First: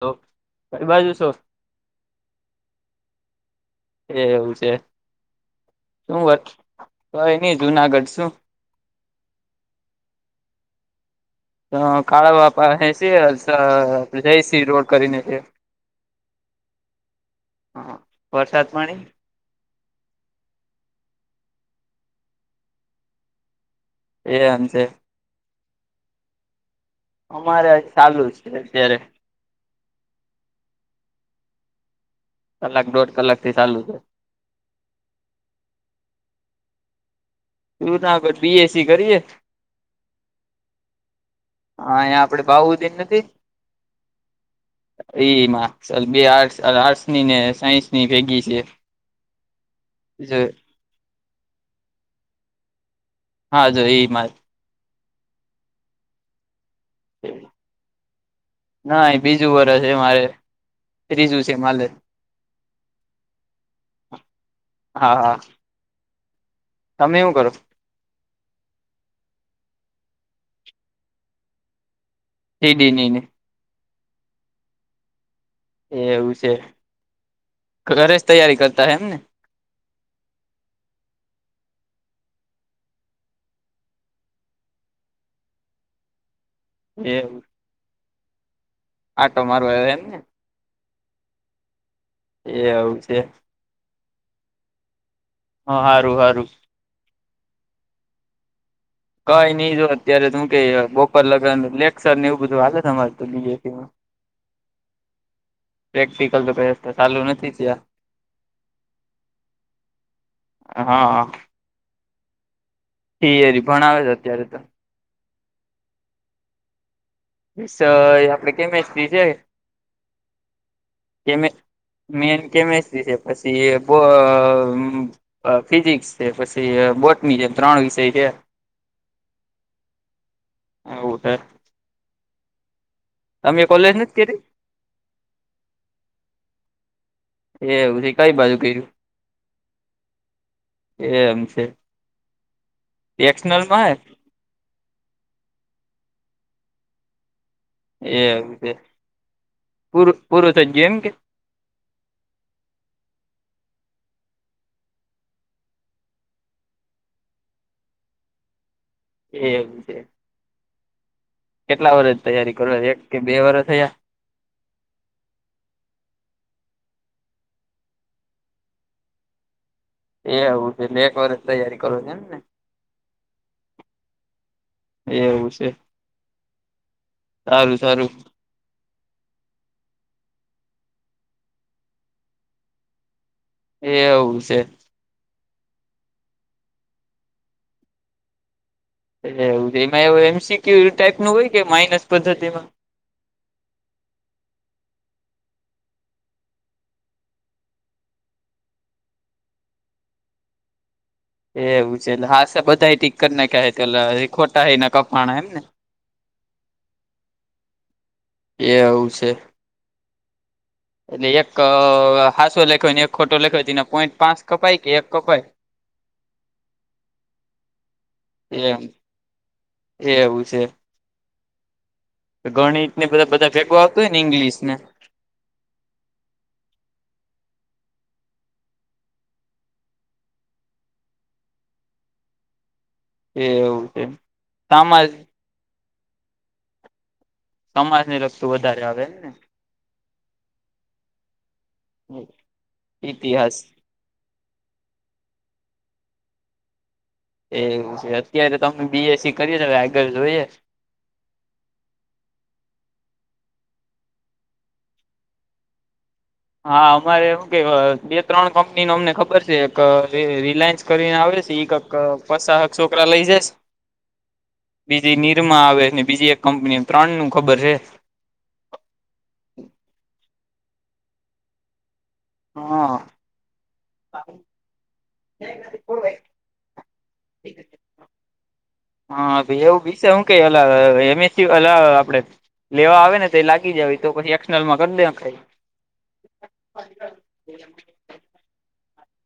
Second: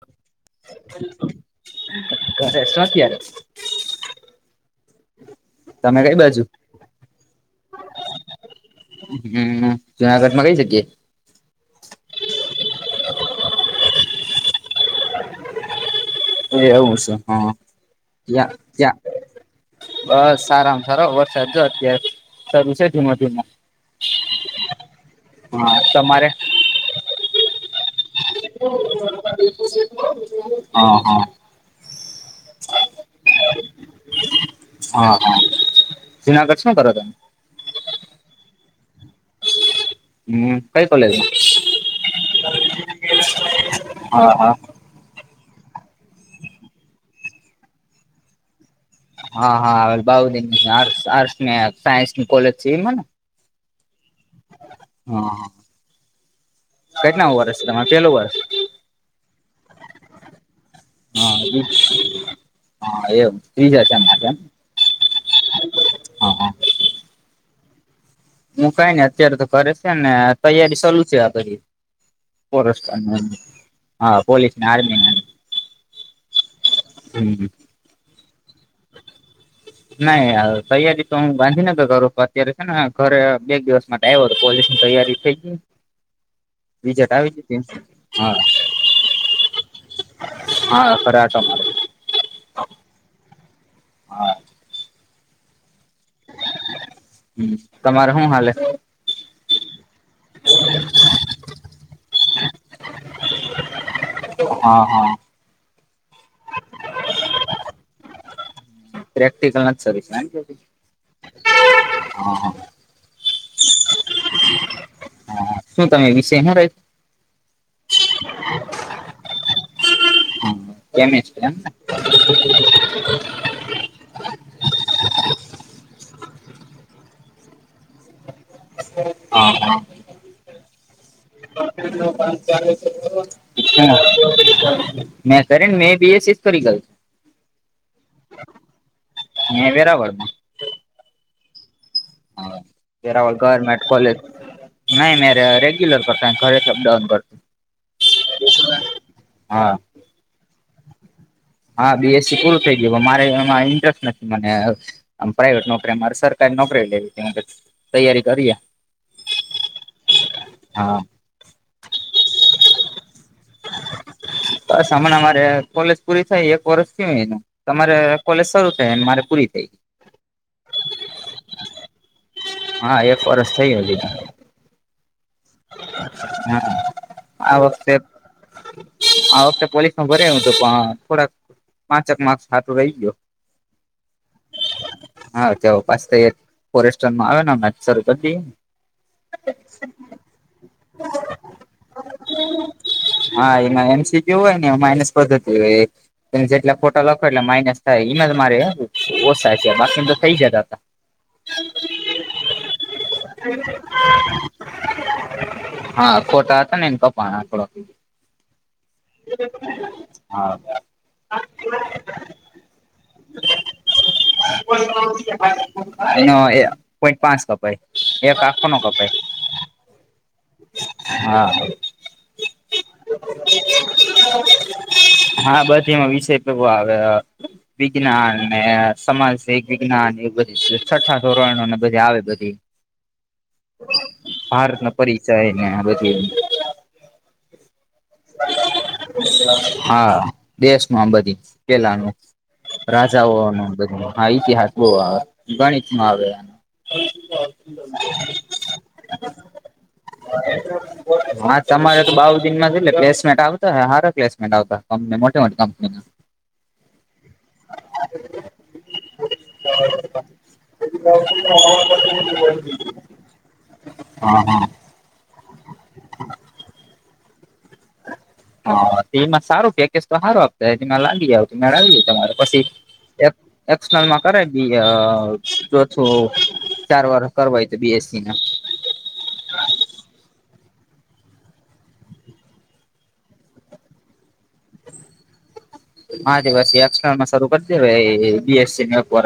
તો કઈ બાજુ છો? [unintelligible] એ એવું છે. તમે કઈ શું બાજુ? વટ વય નહી જુનાગઢ શું. હમ્મ જુનાગઢમાં કંઈ જગ્યે? હા કાળા બાપા હ છે અસલા જઈશી રોડ કરીને છે. તો એવું છે હા યા વરસાદ યા. પાણી બસ સારામાં સારો વરસાદ જો અત્યારે પડશે ધીમો ધીમો. એમ છે. હા તમારે? અમારે ચાલુ છ. હા, હા. કલાક દોઢ કલાકથી ચાલુ શે. હા હા જૂનાગઢ શું કર તમે? જુનાગઢ બી એસ સી કરીએ. હમ્મ, કઈ કોલેજમાં? અહી આપડે બાઉદીન હા હા. એ મા સલબે આર્ટ આર્ટસ અરે આટ્સની ને સાયન્સની ભેગી શે. હા હા હવે બાઉદની આર્ટસ આટ્સની ને સાયન્સની કોલેજ છે ઈમાને? હા જો ઈમાજ. હા. કેટલામું વર્ષ તમારે? પેલું વર્ષ. નઈ બીજું વરહ. તે મારે હા ત્રીજું છે એ માલે હા એમ ત્રીજા સેમમાં છે એમ. હા હા હા હા. તમે હું કરો? હું કાઈ નઈ અત્યારે તો ઘરે શે ને તૈયારી ચાલુ શે આગળની. સીડી ફોરેસ્ટર ની ને હા પોલીસને આર્મીને એમ. એવું શે ઘરે જ તૈયારી કરતાં અહે એમને? નઈ તૈયારી તો હું ગાંધીનગર કરું અત્યારે હેને ઘરે બે એક દિવસ મા ડાઈવર પોલીસની તૈયારી થઈ ગઈ? [inaudible] રીઝલ્ટ આવી ગયું પ્રિન્સનુ? હા. આ તમારું આયુ એમ ને? હા ખરા આટા મારું. એ આવું છે. હા. હ હારું હારું. હમ્મ, તમારે હું હાલે? કઈ ની જો ત્યારે તું હું કે બોપર લગન લેકચર ને એવું બધું હાલે ને અમાર તો બી જે પી માં. હા હા. પ્રેક્ટિકલ તો કયા હજુ તો ચાલુ નથી થયા. પ્રેક્ટિકલ નથ ચાલુ થયા એમ. હા થિયરી ભણાવે છે અત્યારે તો. હા શું તમે વિષય હું રાય વિષય આપડે કેમિસ્ટ્રી છે. કેમેસ્ટ્રી કેમે એમને મેઈન કેમિસ્ટ્રી છે પશી એ બો અ ફિઝિક્સ છે પછી અ બોટની છે એ ત્રણ વિષય છે. હ હ. એવું છે તમે કોલેજ નથી કરી હમ્મ, મે કરીને મેં એ બી એસ સી કરી [unintelligible] એવું છે કઈ બાજુ કર્યું? મેં વેરાવળમાં એમ છે. હ વેરાવલ ગવર્મેન્ટ એક્સનલમાં કોલેજ. નઈ નઈ રે રેગ્યુલર કરતાં ઘરેથી અપડાઉન કરતો. એવુ છે હા પૂરું પૂરું થયું ગયું એમ કે? હા બી એસ સી પૂરું થઈ ગયું મારે એમાં ઈન્ટરેસ્ટ નથી મને. આમ પ્રાાઈવેટ નોકરી અમારે સરકારી નોકરી લેવી છે પછી તૈયારી કરીએ. એવું છે. હા. કેટલા વરષ તૈયારી કરો એક કે બે વરષ થયા? બસ હમણા મારે કોલેજ પૂરી થઈ એક વર્ષ થયુ એનું તમારે કોલેજ શરૂ થઈ અને મારે પૂરી થઈ. એ એવું છે એટલે એક વરસ તૈયારી કરો છો એમને. હા એક વરષ થઈ હજી તો. એવું છે. હમ આ સારું વખતે સારું આ વખતે પોલીસમાં ભર્યું હતું પણ થોડાક પાંચક માર્કસ હારુ રહી ગયો. એવું છે. હા ત પાસે ફોરેસ્ટનમાં આવે. [unintelligible] એ એવું એમાં એ એમસીક્યુ ટાઈપ નું હોય કે માઇનસ પદ્ધતિમાં. હા એમાં એમસી જેવું હોય ને માઇનસ પદ્ધતિ હોય એ. જેટલા ફોટા લખો એટલે માઇનસ થાય એમાં મારે ઓછાય છે બાકી તો થઇ જતા હતા. એવું છે હ બધા ટીકટ ના ક્યાયો હા ખોટા હતા ને એને કપના થોડાં. એવું છે હા. એટલે એક હસો લખાયને એક ખોટો લખાય તેને પોઈન્ટ પાંચ કપાય કે એક કપાય? પોઈન્ટ પાંચ કપાઈ, એક આખો નો કપાય. આવું છે. હા. ગણિત બધા બધા ભેગો હો ને. હા બધ એમાં વિષય પે આવે. વિજ્ઞાન ને સમાજ વિજ્ઞાન એ બધ છઠ્ઠા ધોરણો ને બધી આવે બધી. એ એવું છે એમ. ભારત ન પરિચય ને આ બધ. સમાજને લગતું વધારે આવે એમને હા. દેશ ન આ બધી પેલા ન રાજાઓ ઇતિહાસ ન બધું. હા ઇતિહાસ બહ આવે ગણિત નમાં આવે. એવું છે અત્યારે તમમે બી એસ સી કરીએ છેવે આગળ જોઈએ. હા તમારે તો બાવ દિનમાં જ એટલે પ્લેસમેન્ટ આવતા સાર પ્લેસમેન્ટ આવતા કંપની મોટી મોટી કંપનીમાં. [inaudible] હા અમારે એવું કે બે ત્રણ કંપની ન અમને ખબર છે એક રિલાયન્સ કરીને આવે છે એક પસા હક છોકરા લઇ જઈશ. હા હા. બીજી નિનીરમા આવે ને બીજી એક કંપની ત્રણ નું ખબર છે. હા તેમાં સારું પેકેજ તો સારું આપતામાં લાગી લાવી તમારે પછી. હા એક્સનલ માં કરે દ જો છું. ચાર વાર કરવાય તો બી એસ સી ના. હા એવું બી છે હું કઈ એમ એ સી હલા આપડે લેવા આવે ને તો એ જાય તો પછી કરી દે ખાઈ. હા પછી એક્લમાં શરૂ કરતી બી એસ સી પ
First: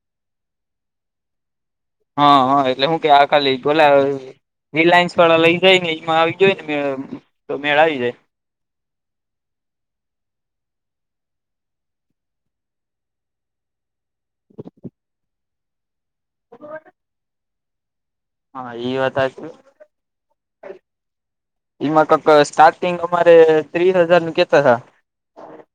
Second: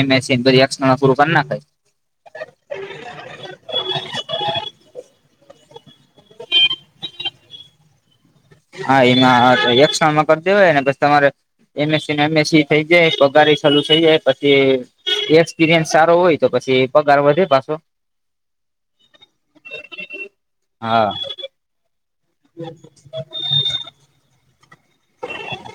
એમ એસ સીધ ું નાાય. [unintelligible] હા હા એટલે હું કે આ ખાલી બોલા હારુ. રિલાયન્સ વાળા લઈ જાય ને એમાં આવી જઈ ને મે તો મેળ આવી જાય. હા એમાં હા એકસ્ટ્રામાં કરી દેવાય ને બ તમારે એમસીને એમસસી થઈ જાય પગારી ચાલુ થઈ જાય. પછી એક્સપીરિયન્સ સારો હોય તો પછી પગાર વધે પાછો. હા એ વાત સાચી. હા એમાં કક સ્ટાર્ટિંગ અમારે ત્રીસ હજાર નું કેતા થા.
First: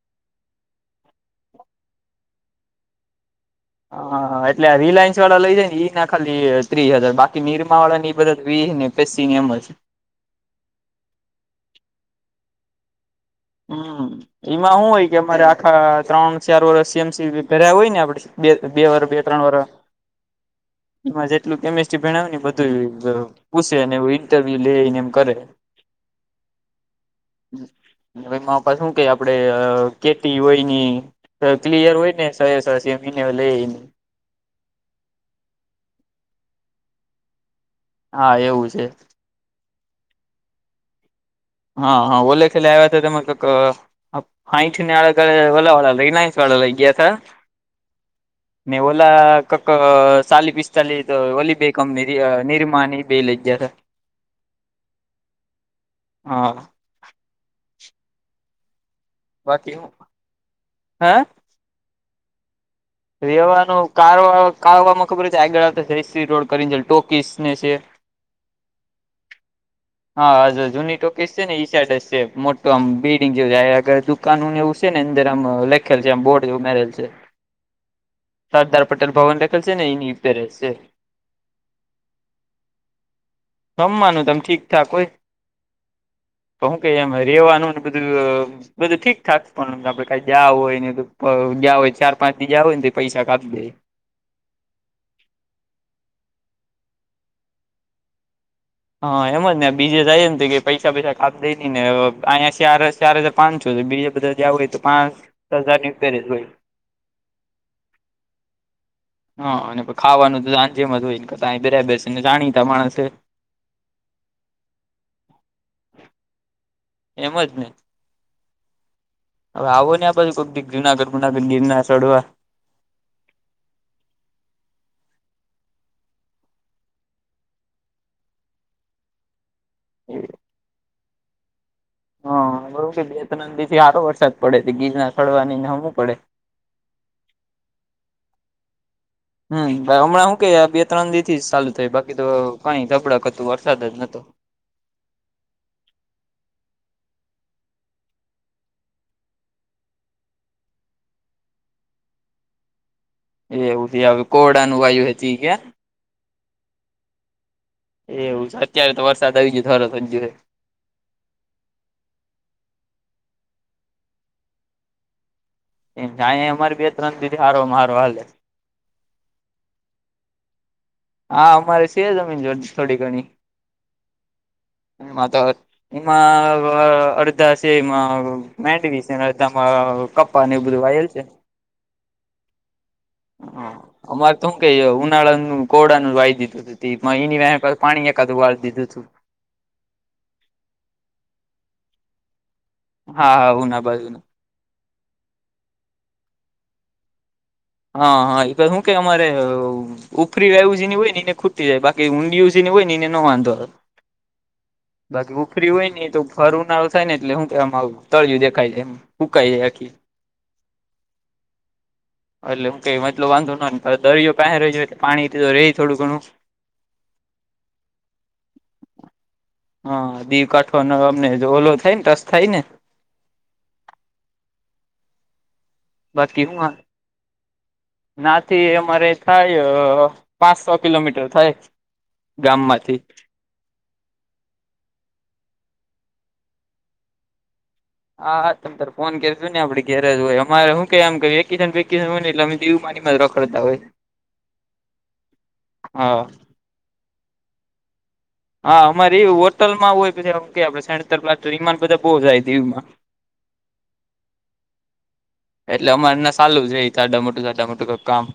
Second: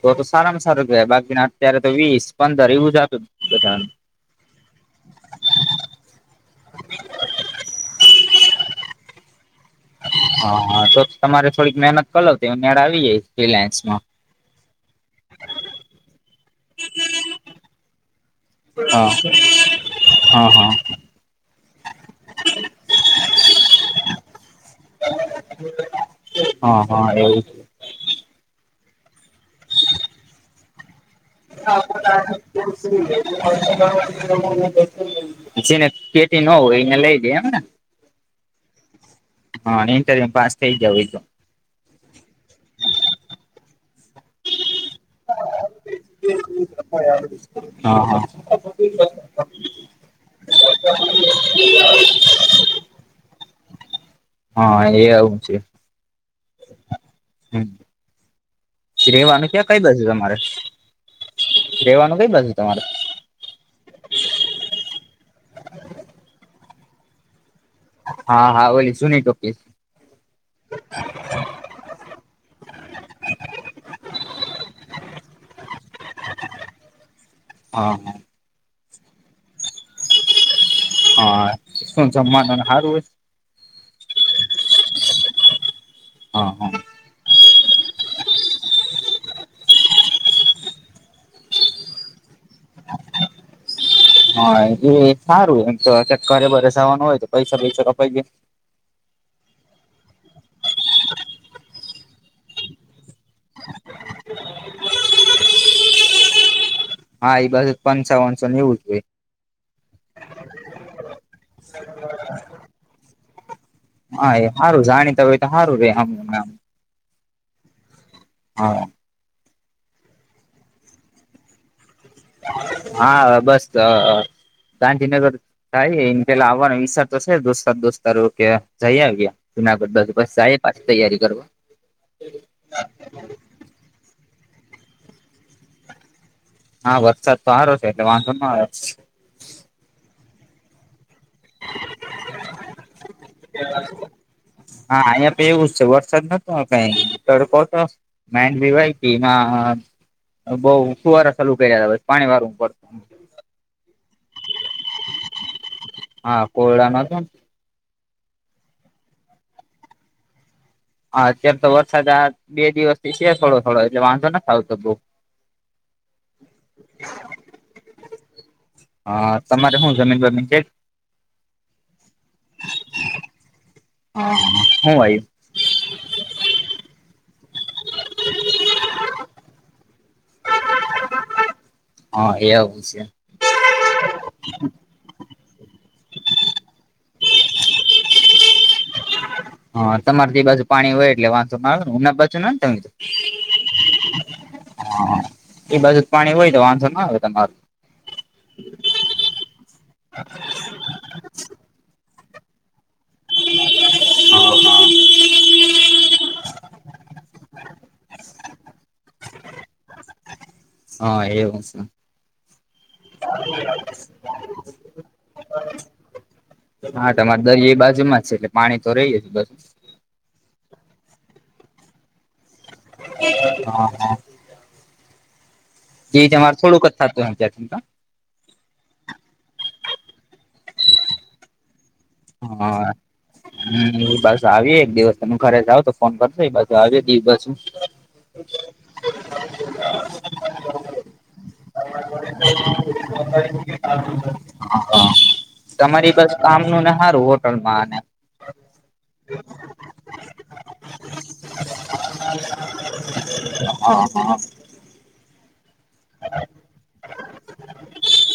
તો તો સારામાં સારું ગ બાકીના અત્યારે તો વીસ પંદર એવું જતું બા. હાા એટલે રિલાયન્સ વાળા લઈ જાય ને ઈ ના ખાલી ત્રીસ હજાર બાકી નિરમા વાળા ને બધા વીહ ને. પિંગ એમ જ. હ હા તો તમારે થોડીક મહેનત કર લાવ તો નેળા આવી જઈશ. હમ એમાં શું હોય કે અમારે આખા ત્રણ ચાર વર્ષ સીમસી પર્યા હોય ને આપડે. બે બે વર હા બે ત્રણ વર. હા હા. એમાં જેટલું કેમિસ્ટ્રી ભણાવ ને બધું. પૂછો, એવું ઇન્ટરવ્યૂ લે ને એમ કરે. હા હા એવું જ. ભાઈ, માપ શું આપણે હોય ને. તો ક્લિયર હોય ને સસસી મહિને લઈને. જેને પેટી ન હોય એને લઈ દઈ એમને. હા એવું જ છે. હા ઇન્ટરવ્યૂમાં થઈ જાય તો. હા હા ઓલા આવ્યા હતા મતલબ ગઈ કાલે ઓલા વાળા લાયન્સ વાળા લઈ ગયા હતા હા હા ને, ઓલા પછી કકસાલી પીસસલી તો વળી બે નિર્માણી બેલ ગયા હતા. હા એ હું છું. હા. હા, શું કહેવા બાકી માંગો છો? હ રહેવાનું કઈ બાજુ તમારે? રહેવાનું કયા કામમાં ખબર છે? આગળ તો રોડ કરીને ટોકીઝને છે. હા હા, ઓલી નહીં જુની ટૉકીઝ. હા, હા, જૂની છે ને, શર્ટ છે મોટું આમ બિલ્ડિંગ જેવું. કાનૂન એવું છે ને અંદર આમ લખેલું છે આમ બોર્ડ એવું મૂકેલું છે. હા. સરદાર પટેલ ભવન રાખેલું છે ને એની પાસે છે. હા શું જવાનું સારું? રમવાનું તમે ઠીકઠાક હોય. હા કહું હા કે એમ રહેવાનું ને બધું બધું ઠીકઠાક, પણ આપણે કંઈ ગયા હોય ને બધા ગયા હોય ચાર પાંચ-છ હોય તો પૈસા કાઢે. હા, એ સારું. એમ તો ચક્કરે બેસવાનું હોય તો પૈસા કપાઈ જાય. હા, એમ જ ને. બીજે થાય એમ કે પૈસા-પૈસા કાપી દે, અને અહીંયા ચાર-ચાર હજાર. પાંચસો બીજા બધા જ હોય તો પાંચ હજારની ઉપર જ હોય. હા, એમાં પચીસસો ને એવું જોઈએ. હા, અને ખાવાનું તો સાંજે જ હોય ને ક્યાં બરાબર છે ને જાણીતા માણસે. હા, એ સારું જાણીતા હોય તો સારું રહે એમ. એમ જ ને. હા. હવે આવો ને આ બાજુ કોક દી જુનાગઢ બૂનાગઢ ગીરનાર ચડવા. હા હવે બસ ત ગાંધીનગર થાય એ પહેલાં આવવાનો વિચાર તો આવવાનો છે દોસ્તાર દોસ્તારો કે જઈ આવ્યે. જુનાગઢ બાજુ [unintelligible] પાછી તૈયારી કરવુ હા. હા અમના હું બે ત્રણ દી થી આવે વરસાદ પડે તે ગિરનાર ચડવાની ના નો પડે. હા, વરસાદ તો હારો છે એટલે વાંધો ન આવે. હા, હમણાં શું કે બે-ત્રણ દિવસથી ચાલુ થયો, બાકી તો પાણી ધબળક હતું, વરસાદ જ નતો. હા, અહીં પણ એવું જ છે. વરસાદ નોતો કંઈ તડકો હતો. મેં જીવાય કે ના અયા બો ફૂવારા ચાલુ કર્યા પાણી વાળું પડતું. એવું ક્યાંનું કોઢનું વાયુ વધી ગિયા હા, કોયડામાં છે ને એવું છે, અત્યારે તો વરસાદ આવી ગિયો તો સારું જ જો. હા, અત્યારે તો વરસાદ આ બે દિવસથી છે થોડો-થોડો એટલે વાંધો નથ આવતો બો. એ જ અયા અમારી બે ત્રણ દી હારો મારો હાલે આ હા તમારે હું જમીન બમીન છે? હા અમારે છે જમીન થોડી ઘણી હા હું આવ્યું [unintelligible] એમાં અડધા છે એમાં મેડવી છે અડધા માં કપ પા ને એવું બધું વાયેલ છે. હા એ આવું છે હા અમારે તો હું કેય ઉનાળાનું કોળા નું વાઈ દીધું તું તે એ પાણી એકાદું વાળી દીધું તું. હા તમાર તે બાજુ પાણી હોય એટલે વાંધો ના આવે અમાર બાજુ ના હોય. હા હું ના બાજુ નું હા એ બાજુ જ પાણી હોય તો વાંધો ના આવે તમારું. હા હા એ તો હું કેય અમારે ઉપરી રાયવુ જેની હોય એને ખુ ખૂંચતી હોય બાકી ઊંડીયુ જેને હોય ને એને ન વાંધો આવે. બાકી ઉખરી હોય ને તો ફરું ના થાય ને એટલે હું એ તળયું દેખાય જાય એમ. સુકાય જાય આખી. હા એવું સે. એટલે હું કઈ મતલબ વાંધો ન દરિયો પાહે રેય પાણીથી તો રેય થોડું ઘણું. હા તમારે દરિયા એ બાજુમાં છે એટલે પાણી તો રેય આજુબાજુ હા દીવ કાઠોનો અમને ઓલો થાય ને ટચ થાય ને હા હા. તે બાકી તમારે હું થોડુંક જ થતું [unintelligible] નાથી અમારે થાય પાંચસો કિલોમીટર થાય. ગામ હા. માંથી હમમ બસ આવયે એક દિવસ તમે ઘરે જાઉ તો ફોન કરજો આવ્યે દીવ બાજુ હા તમ તારે ફોન કરજો ને આપડે ઘેરે જ હોય અમારે શું કેવાય વેકેશન બેકેશન હોય ને એટલે અમે દીવ પાણી માં રખડતા હોય. હા તમારી હા બાજુ કામનું ને હારું હોટલમાં ને હા અમારી હોટલમાં હોય પછી એમ કે [unintelligible] માં ટ્રી માં ને બો જાય દીવ માં હા હા. એટલે અમારેને ચાલુંસ હોય સા મોટું સા મોટું કઈ કામ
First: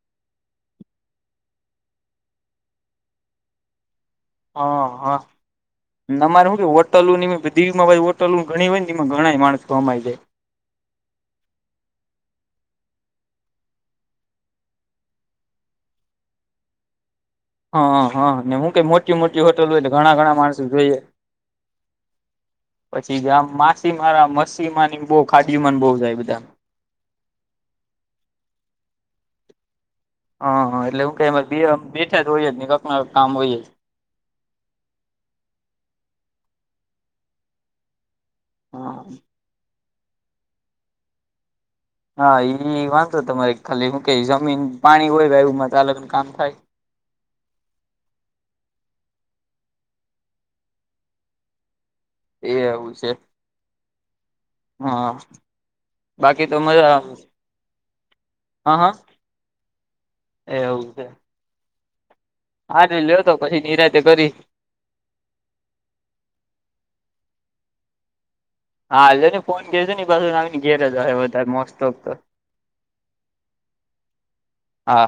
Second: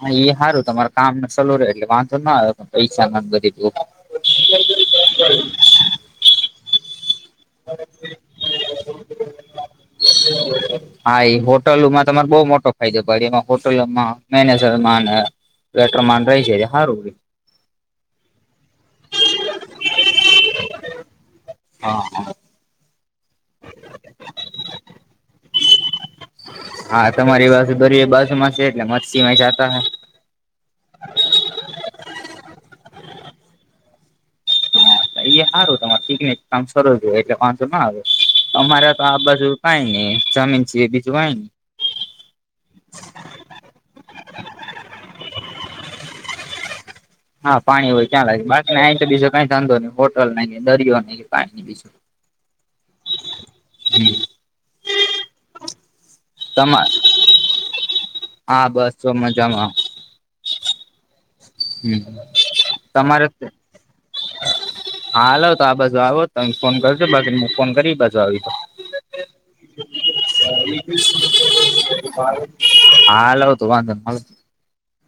હા એ સારું તમારે કામ સલું રહે એટલે વાંધો ના આવ્યો પૈસા બધી ત. હા, હામારે શું કે હોટલું દેવીમાં ભાઈ હોટલું ઘણી હોય ને એમાં ઘણા માણસ ગમાય જાય. હા એ હોટલોમાં તમારે બહુ મોટો ફાયદો થ એમાં હોટલોમાં મેનેજરમાં. વેટરમાન રહી છે સારું. હા હ હા હું કઈ મોટી મોટી હોટલ હોય તો ઘણા ઘણા માણસો જોઈએ. હા. પછી જે આમ માછ મારા માસીમા બહુ ખાડીુમાન બહુ જાય બધા. હા તમારી પાસેુ દર બાસુમાં છે એટલે મત્છમાં જતા હ. હા હા એટલે હું ક બેઠા જ હોઈએ જ કક કામ હોય. હા એ સારું તમારે ઠીક ને કામ સર જો એટલે વાંધો ના આવે, અમારે હા તો આ બાજુ ક ન ચમીન છ એ બીજું કઈ. હા એ તમારે ખાલી શું કે જમીન પાણી હોય એમાંલક કામ થાય. હા પાણી હોય્યાં લાગે બાકીને અ તો બીજો કઈ ધંધો નઈ હોટલ નઈ દરયો નઈ પાણી બીજું. એ એવું છે. હમ. હા. તો તમા મા હા. બસ જો મજામાં એવું છે. હમ. હા લેતો પછી નિનીરાતે કરી. હા હાલો તો આ બાજુ આવો તો ફોન કરજો બાકી ફોન કરી બાજુ આવી. હા લ્યો ને ફોન કરજો ને પાછો આવીને ઘેર જ હશે વધારે મોસ્ટ ઓફ તો હાલો. તો વાંધ હા